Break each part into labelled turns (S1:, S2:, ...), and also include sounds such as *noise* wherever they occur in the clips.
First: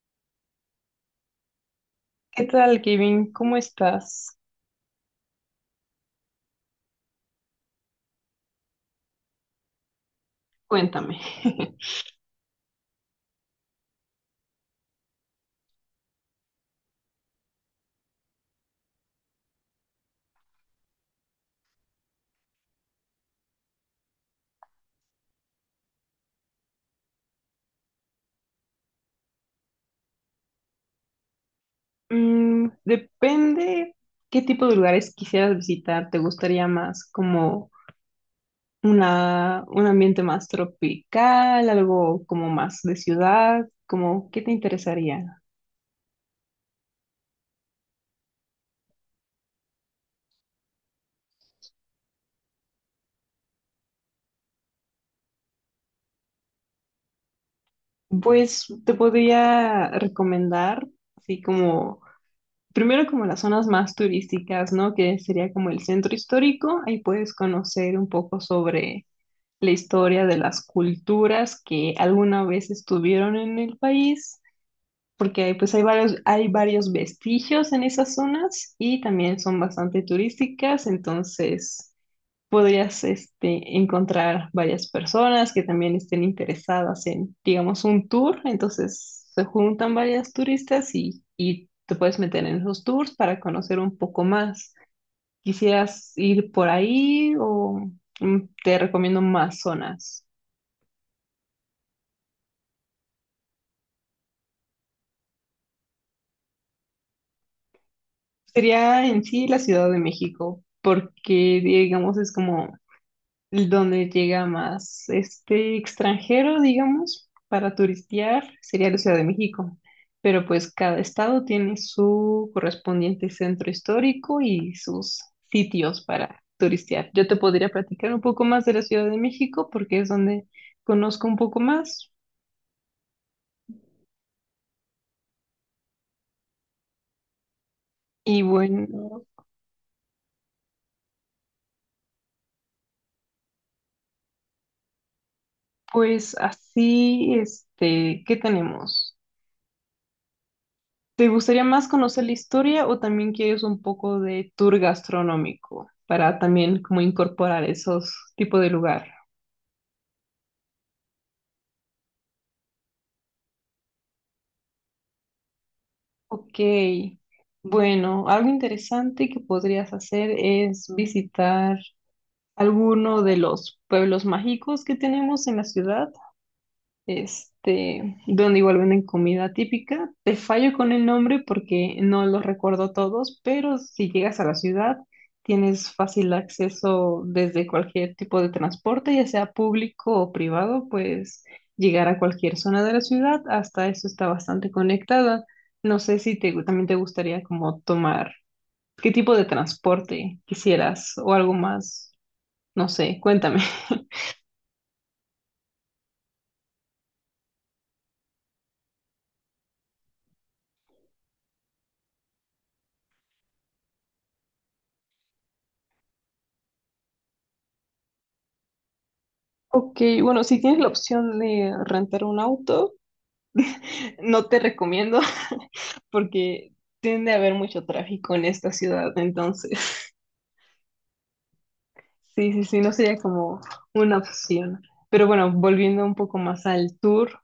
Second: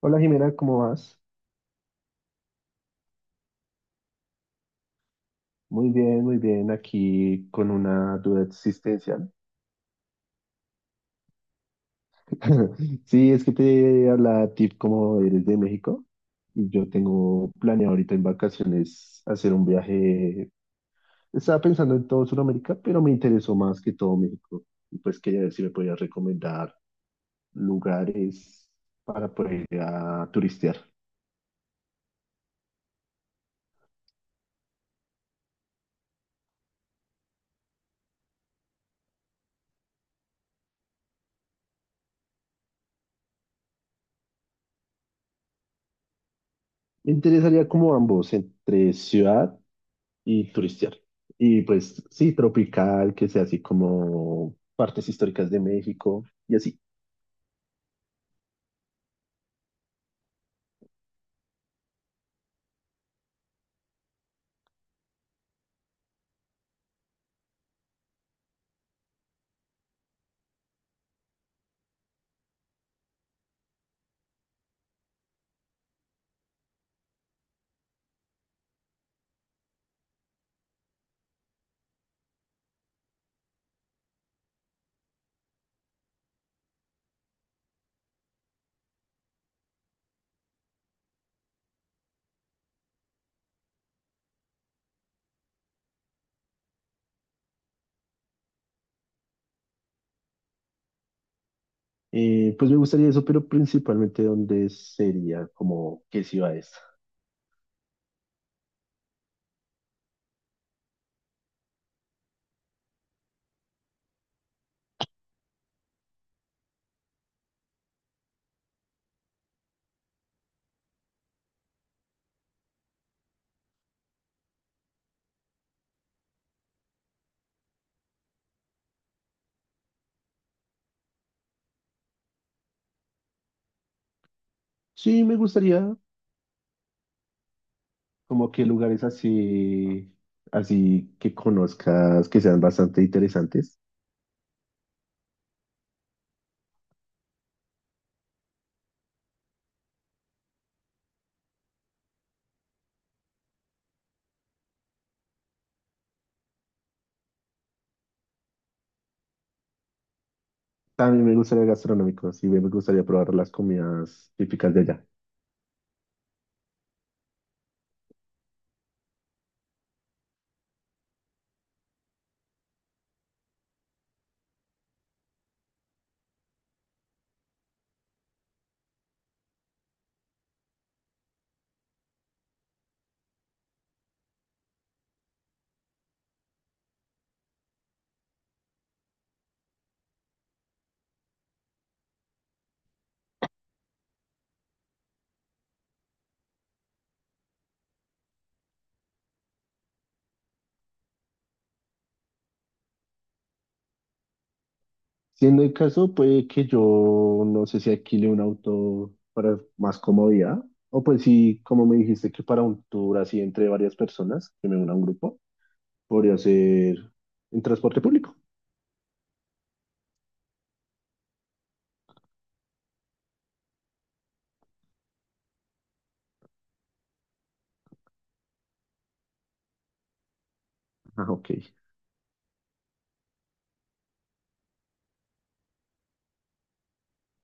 S1: Hola, Jimena, ¿cómo vas?
S2: ¿Qué tal, Kevin? ¿Cómo estás?
S1: Muy bien, aquí con una duda existencial.
S2: Cuéntame. *laughs*
S1: *laughs* Sí, es que te hablaba a ti como eres de México y yo tengo planeado ahorita en vacaciones hacer un viaje. Estaba pensando en todo Sudamérica, pero me interesó más que todo México. Y pues quería ver si me podías recomendar lugares para poder ir a turistear.
S2: Mm, depende qué tipo de lugares quisieras visitar. ¿Te gustaría más como un ambiente más tropical, algo como más de ciudad? Como, ¿qué te interesaría?
S1: Me interesaría como ambos, entre ciudad y turistear. Y pues sí, tropical, que sea así como partes históricas de México y así.
S2: Pues te podría recomendar, así como, primero como las zonas más turísticas, ¿no? Que sería como el centro histórico. Ahí puedes conocer un poco sobre la historia de las culturas que alguna vez estuvieron en el país, porque hay varios vestigios en esas zonas y también son bastante turísticas, entonces podrías encontrar varias personas que también estén interesadas en, digamos, un tour, entonces se juntan varias turistas y te puedes meter en esos tours para conocer un poco más. ¿Quisieras ir por ahí o te recomiendo más zonas?
S1: Pues me gustaría eso, pero principalmente dónde sería, como qué ciudades.
S2: Sería en sí la Ciudad de México, porque digamos es como donde llega más este extranjero, digamos, para turistear, sería la Ciudad de México. Pero pues cada estado tiene su correspondiente centro histórico y sus sitios para turistear. Yo te podría platicar un poco más de la Ciudad de México porque es donde conozco un poco más.
S1: Sí, me gustaría
S2: Y
S1: como que lugares
S2: bueno,
S1: así, así que conozcas, que sean bastante interesantes.
S2: pues así, ¿qué tenemos? ¿Te gustaría más conocer la historia o también quieres un poco de tour gastronómico para también como incorporar esos tipos de lugar?
S1: También me gustaría gastronómicos y me gustaría probar las comidas típicas de allá.
S2: Ok, bueno, algo interesante que podrías hacer es visitar alguno de los pueblos mágicos que tenemos en la ciudad. Donde igual venden comida típica. Te fallo con el nombre porque no los recuerdo todos, pero si llegas a la ciudad, tienes fácil acceso desde cualquier tipo de transporte, ya sea público o privado, pues llegar a cualquier zona de la ciudad, hasta eso está bastante conectada. No sé si te, también te gustaría como tomar, qué tipo de transporte quisieras o algo más, no sé, cuéntame.
S1: Siendo el caso, puede que yo no sé si alquile un auto para más comodidad, o pues sí, como me dijiste que para un tour así entre varias personas, que me una un grupo, podría ser en transporte público.
S2: Ok, bueno, si tienes la opción de rentar un auto, no te recomiendo *laughs* porque tiende a haber mucho tráfico en esta ciudad, entonces
S1: Ah, ok,
S2: sí, sí, sí, no sería como una opción. Pero bueno, volviendo un poco más al tour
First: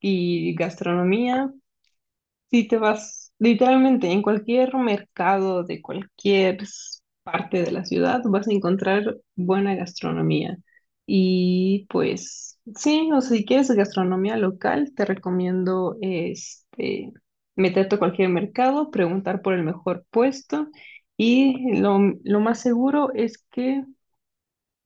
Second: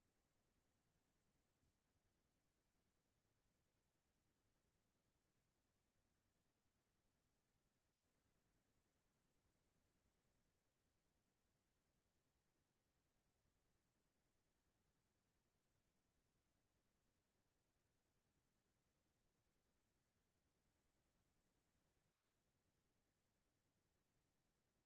S2: y gastronomía, si te vas literalmente en cualquier mercado de cualquier parte de la ciudad, vas a encontrar buena gastronomía. Y pues sí, o si quieres gastronomía local, te recomiendo meterte a cualquier mercado, preguntar por el mejor puesto y lo más seguro es que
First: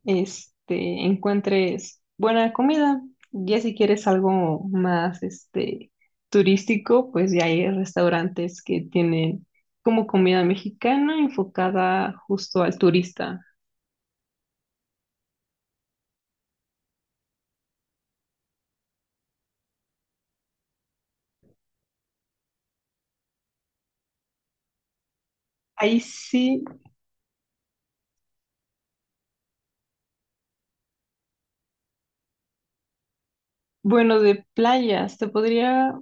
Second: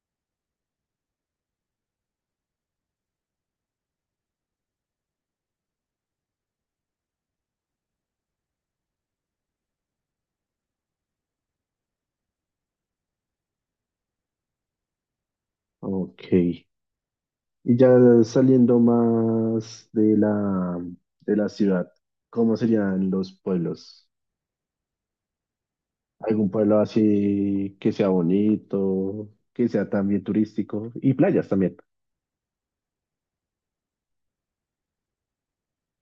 S2: encuentres buena comida. Ya si quieres algo más, turístico, pues ya hay restaurantes que tienen como comida mexicana enfocada justo al turista.
S1: ok. Y ya saliendo más de de la ciudad, ¿cómo serían los pueblos?
S2: Ahí
S1: ¿Algún
S2: sí,
S1: pueblo así que sea bonito, que sea también turístico y playas también?
S2: bueno,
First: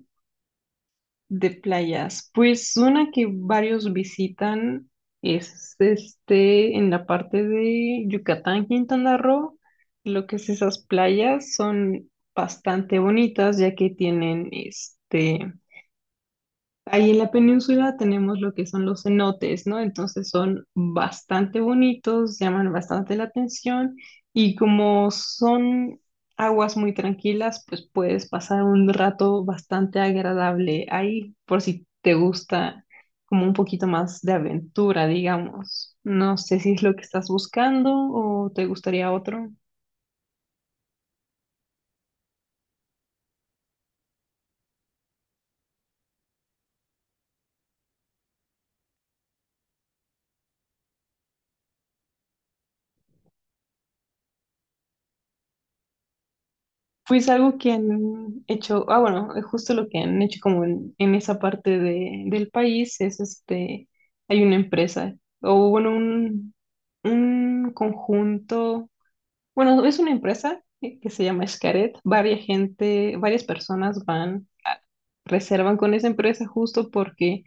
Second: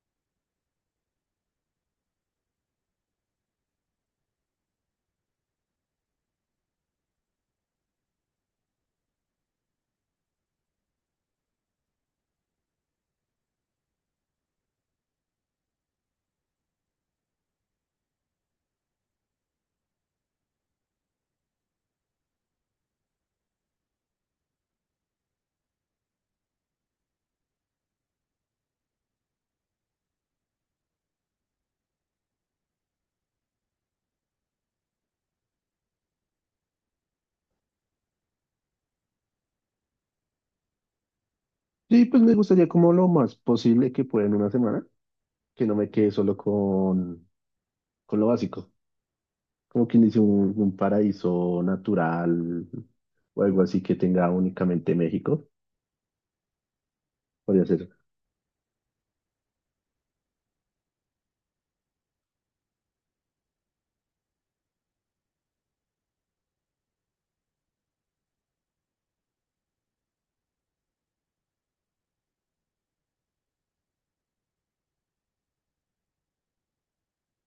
S2: de playas, pues una que varios visitan es en la parte de Yucatán, Quintana Roo. Lo que es esas playas son bastante bonitas ya que tienen ahí en la península tenemos lo que son los cenotes, ¿no? Entonces son bastante bonitos, llaman bastante la atención y como son aguas muy tranquilas, pues puedes pasar un rato bastante agradable ahí, por si te gusta como un poquito más de aventura, digamos. No sé si es lo que estás buscando o te gustaría otro.
S1: Sí, pues me gustaría como lo más posible que pueda en una semana, que no me quede solo con lo básico, como quien dice un paraíso natural o algo así que tenga únicamente México,
S2: Pues algo
S1: podría
S2: que
S1: ser.
S2: han hecho, ah, bueno, es justo lo que han hecho como en esa parte del país es hay una empresa, o bueno, un conjunto, bueno, es una empresa que se llama Xcaret, varias personas van, reservan con esa empresa justo porque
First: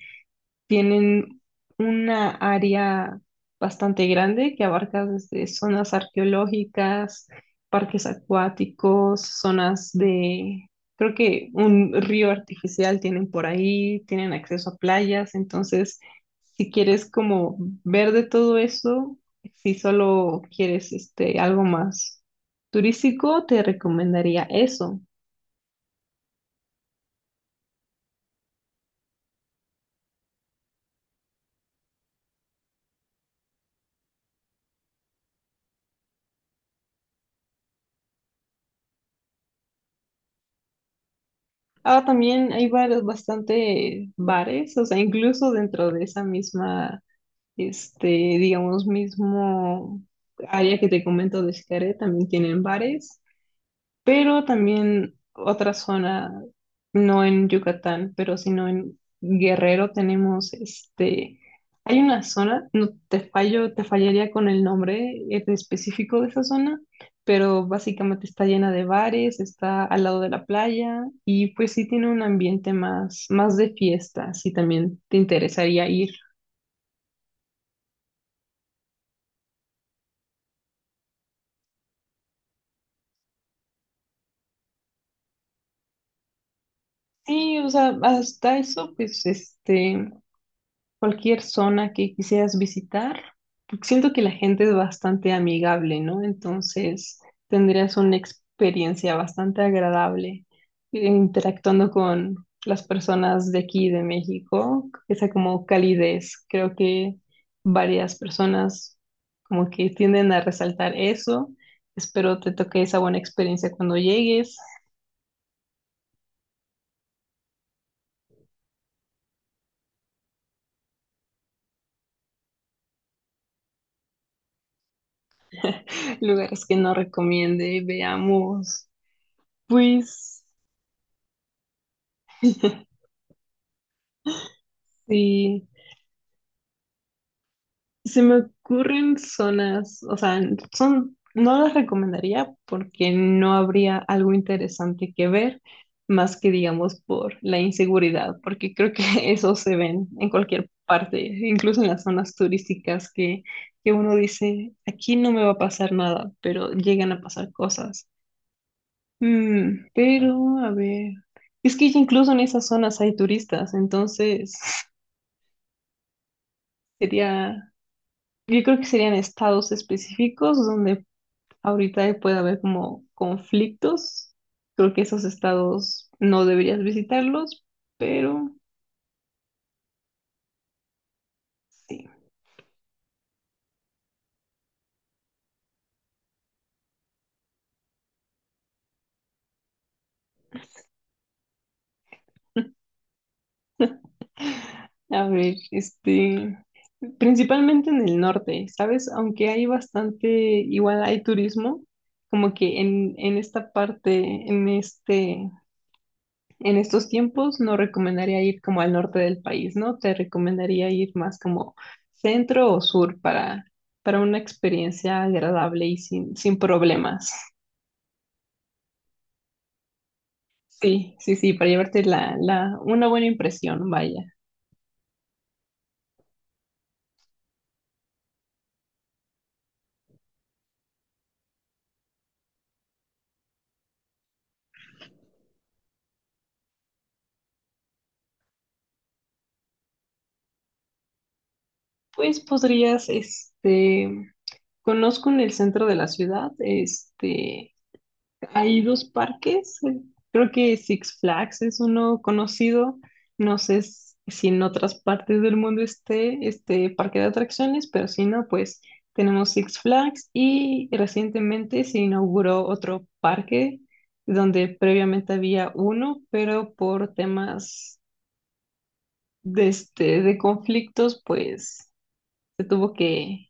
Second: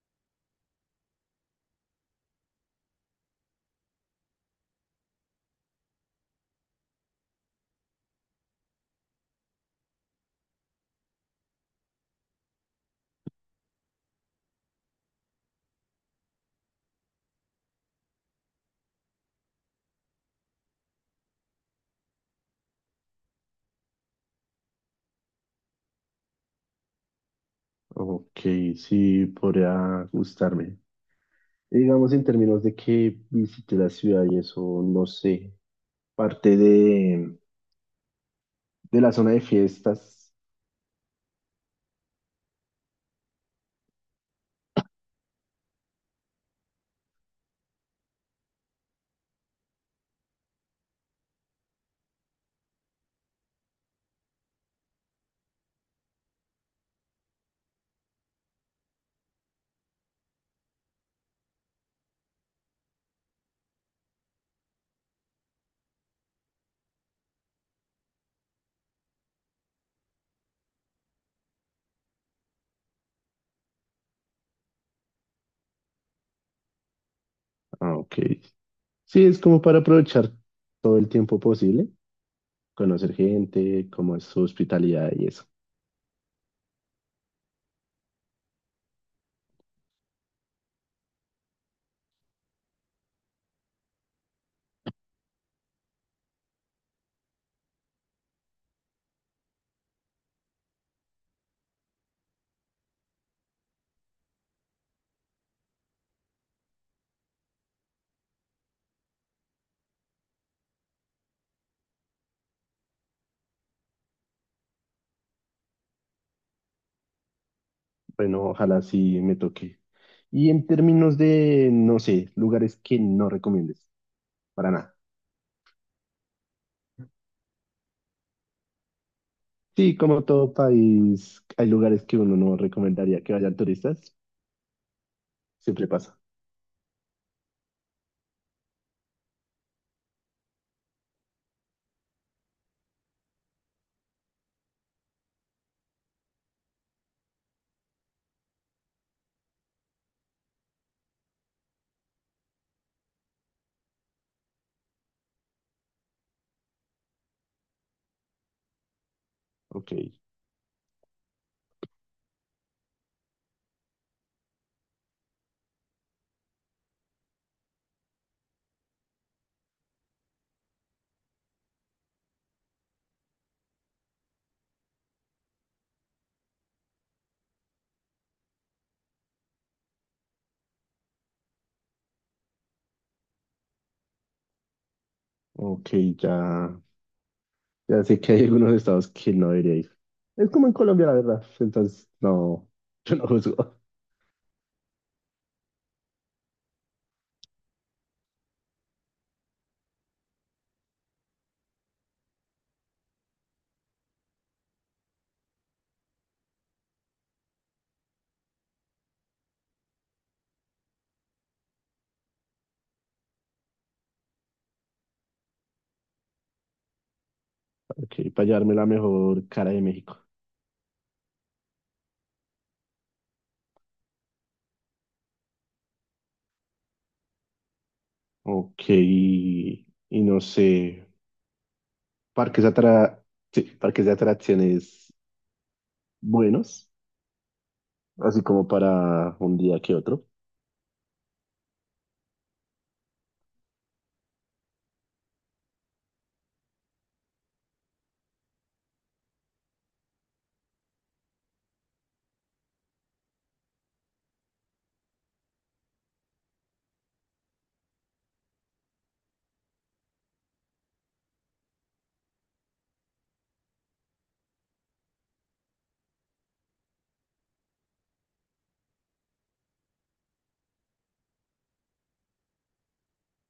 S2: tienen una área bastante grande que abarca desde zonas arqueológicas, parques acuáticos, creo que un río artificial tienen por ahí, tienen acceso a playas, entonces si quieres como ver de todo eso, si solo quieres algo más turístico, te recomendaría eso.
S1: Ok, sí, podría gustarme. Y digamos en términos de que visite la ciudad y eso, no sé, parte de la zona de fiestas.
S2: Ahora también hay varios, bastante bares, o sea, incluso dentro de esa misma digamos, mismo área que te comento de Xcaret, también tienen bares, pero también otra zona, no en Yucatán, pero sino en Guerrero tenemos hay una zona, no te fallo, te fallaría con el nombre en específico de esa zona, pero básicamente está llena de bares, está al lado de la playa y pues sí tiene un ambiente más, más de fiesta, si también te interesaría ir.
S1: Ah, ok. Sí, es como para aprovechar todo el tiempo posible, conocer gente, cómo es su hospitalidad y eso.
S2: Sí, o sea, hasta eso, pues, cualquier zona que quisieras visitar, siento que la gente es bastante amigable, ¿no? Entonces, tendrías una experiencia bastante agradable interactuando con las personas de aquí, de México, esa como calidez. Creo que varias personas como que tienden a resaltar eso. Espero te toque esa buena experiencia cuando llegues.
S1: Bueno, ojalá sí me toque. Y en términos de, no sé, lugares que no recomiendes, para nada.
S2: Lugares que no recomiende, veamos.
S1: Sí, como
S2: Pues
S1: todo país, hay lugares que uno no
S2: *laughs*
S1: recomendaría que vayan turistas.
S2: sí,
S1: Siempre pasa.
S2: se me ocurren zonas, o sea, son, no las recomendaría porque no habría algo interesante que ver, más que digamos por la inseguridad, porque creo que *laughs* eso se ven en cualquier parte, incluso en las zonas turísticas que uno dice, aquí no me va a pasar nada, pero llegan a pasar cosas. Mm,
S1: Ok,
S2: pero, a ver, es que incluso en esas zonas hay turistas, entonces *laughs* sería yo creo que serían estados específicos donde ahorita puede haber como conflictos. Creo que esos estados no deberías visitarlos, pero sí.
S1: ok, ya, ya sé que hay algunos estados que no debería ir. Es como en Colombia, la verdad. Entonces, no, *laughs* yo no juzgo.
S2: *laughs* A ver, principalmente en el norte, ¿sabes? Aunque hay bastante, igual hay turismo, como que en esta parte, en este en estos tiempos no recomendaría ir como al norte del país, ¿no? Te recomendaría ir más como centro o sur para una experiencia agradable y sin problemas.
S1: Ok, para llevarme la mejor cara de México.
S2: Sí, sí, sí, para llevarte una buena impresión, vaya.
S1: Ok, y no sé. parques atra- sí, parques de atracciones buenos, así como para un día que otro.
S2: Pues podrías, conozco en el centro de la ciudad, hay dos parques, creo que Six Flags es uno conocido, no sé si en otras partes del mundo esté este parque de atracciones, pero si no, pues tenemos Six Flags y recientemente se inauguró otro parque donde previamente había uno, pero por temas de conflictos, pues se tuvo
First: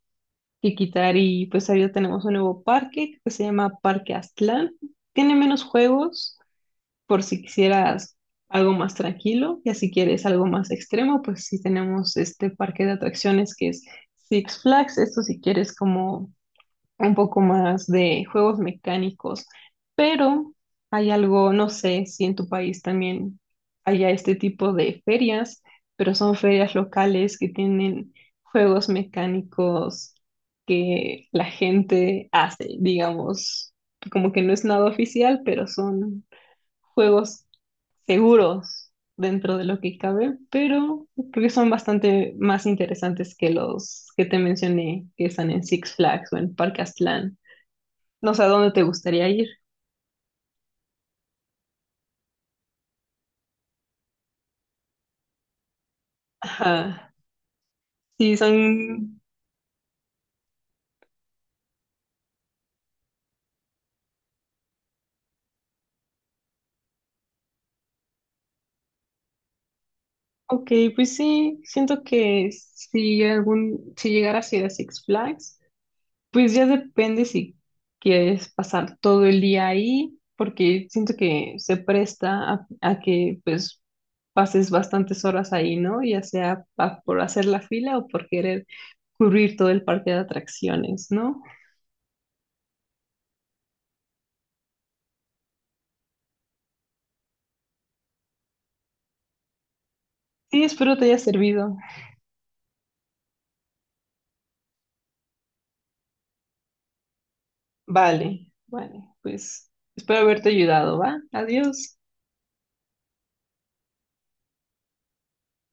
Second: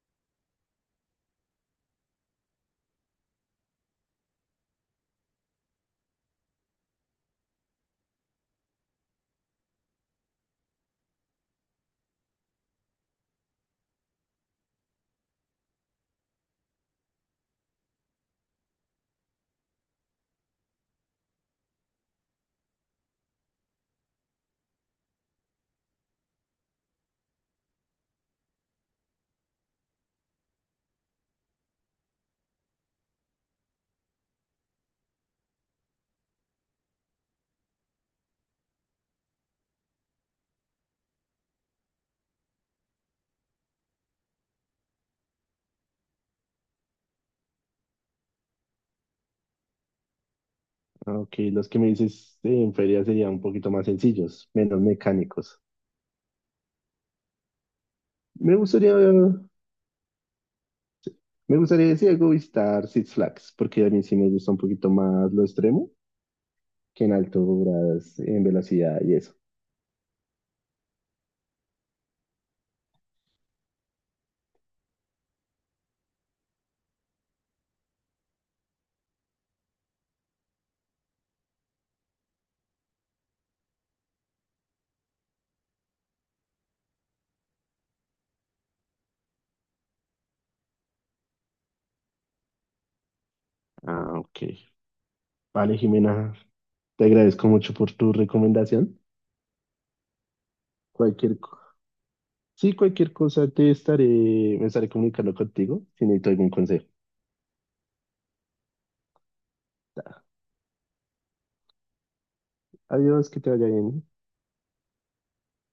S2: que quitar y pues ahora tenemos un nuevo parque que se llama Parque Aztlán, tiene menos juegos por si quisieras algo más tranquilo, y si quieres algo más extremo, pues sí tenemos este parque de atracciones que es Six Flags, esto si quieres como un poco más de juegos mecánicos, pero hay algo, no sé si en tu país también haya este tipo de ferias, pero son ferias locales que tienen juegos mecánicos que la gente hace, digamos, como que no es nada oficial, pero son juegos seguros dentro de lo que cabe, pero creo que son bastante más interesantes que los que te mencioné, que están en Six Flags o en Parque Aztlán. No sé a dónde te gustaría ir.
S1: Aunque los que me dices en feria serían un poquito más sencillos, menos mecánicos.
S2: Ajá. Sí,
S1: Me gustaría,
S2: son...
S1: Me gustaría decir algo, visitar Six Flags, porque a mí sí me gusta un poquito más lo extremo que en alturas, en velocidad y eso.
S2: Ok, pues sí, siento que si llegaras a ir a Six Flags, pues ya depende si quieres pasar todo el día ahí, porque siento que se presta a que pues pases bastantes horas ahí, ¿no? Ya sea por hacer la fila o por querer cubrir todo el parque de atracciones, ¿no?
S1: Ah, ok. Vale, Jimena, te agradezco mucho por tu recomendación.
S2: Sí, espero te haya
S1: Cualquier, co-
S2: servido.
S1: sí, cualquier cosa me estaré comunicando contigo si necesito algún consejo.
S2: Vale, vale, pues espero haberte ayudado, ¿va? Adiós.
S1: Adiós, que te vaya bien.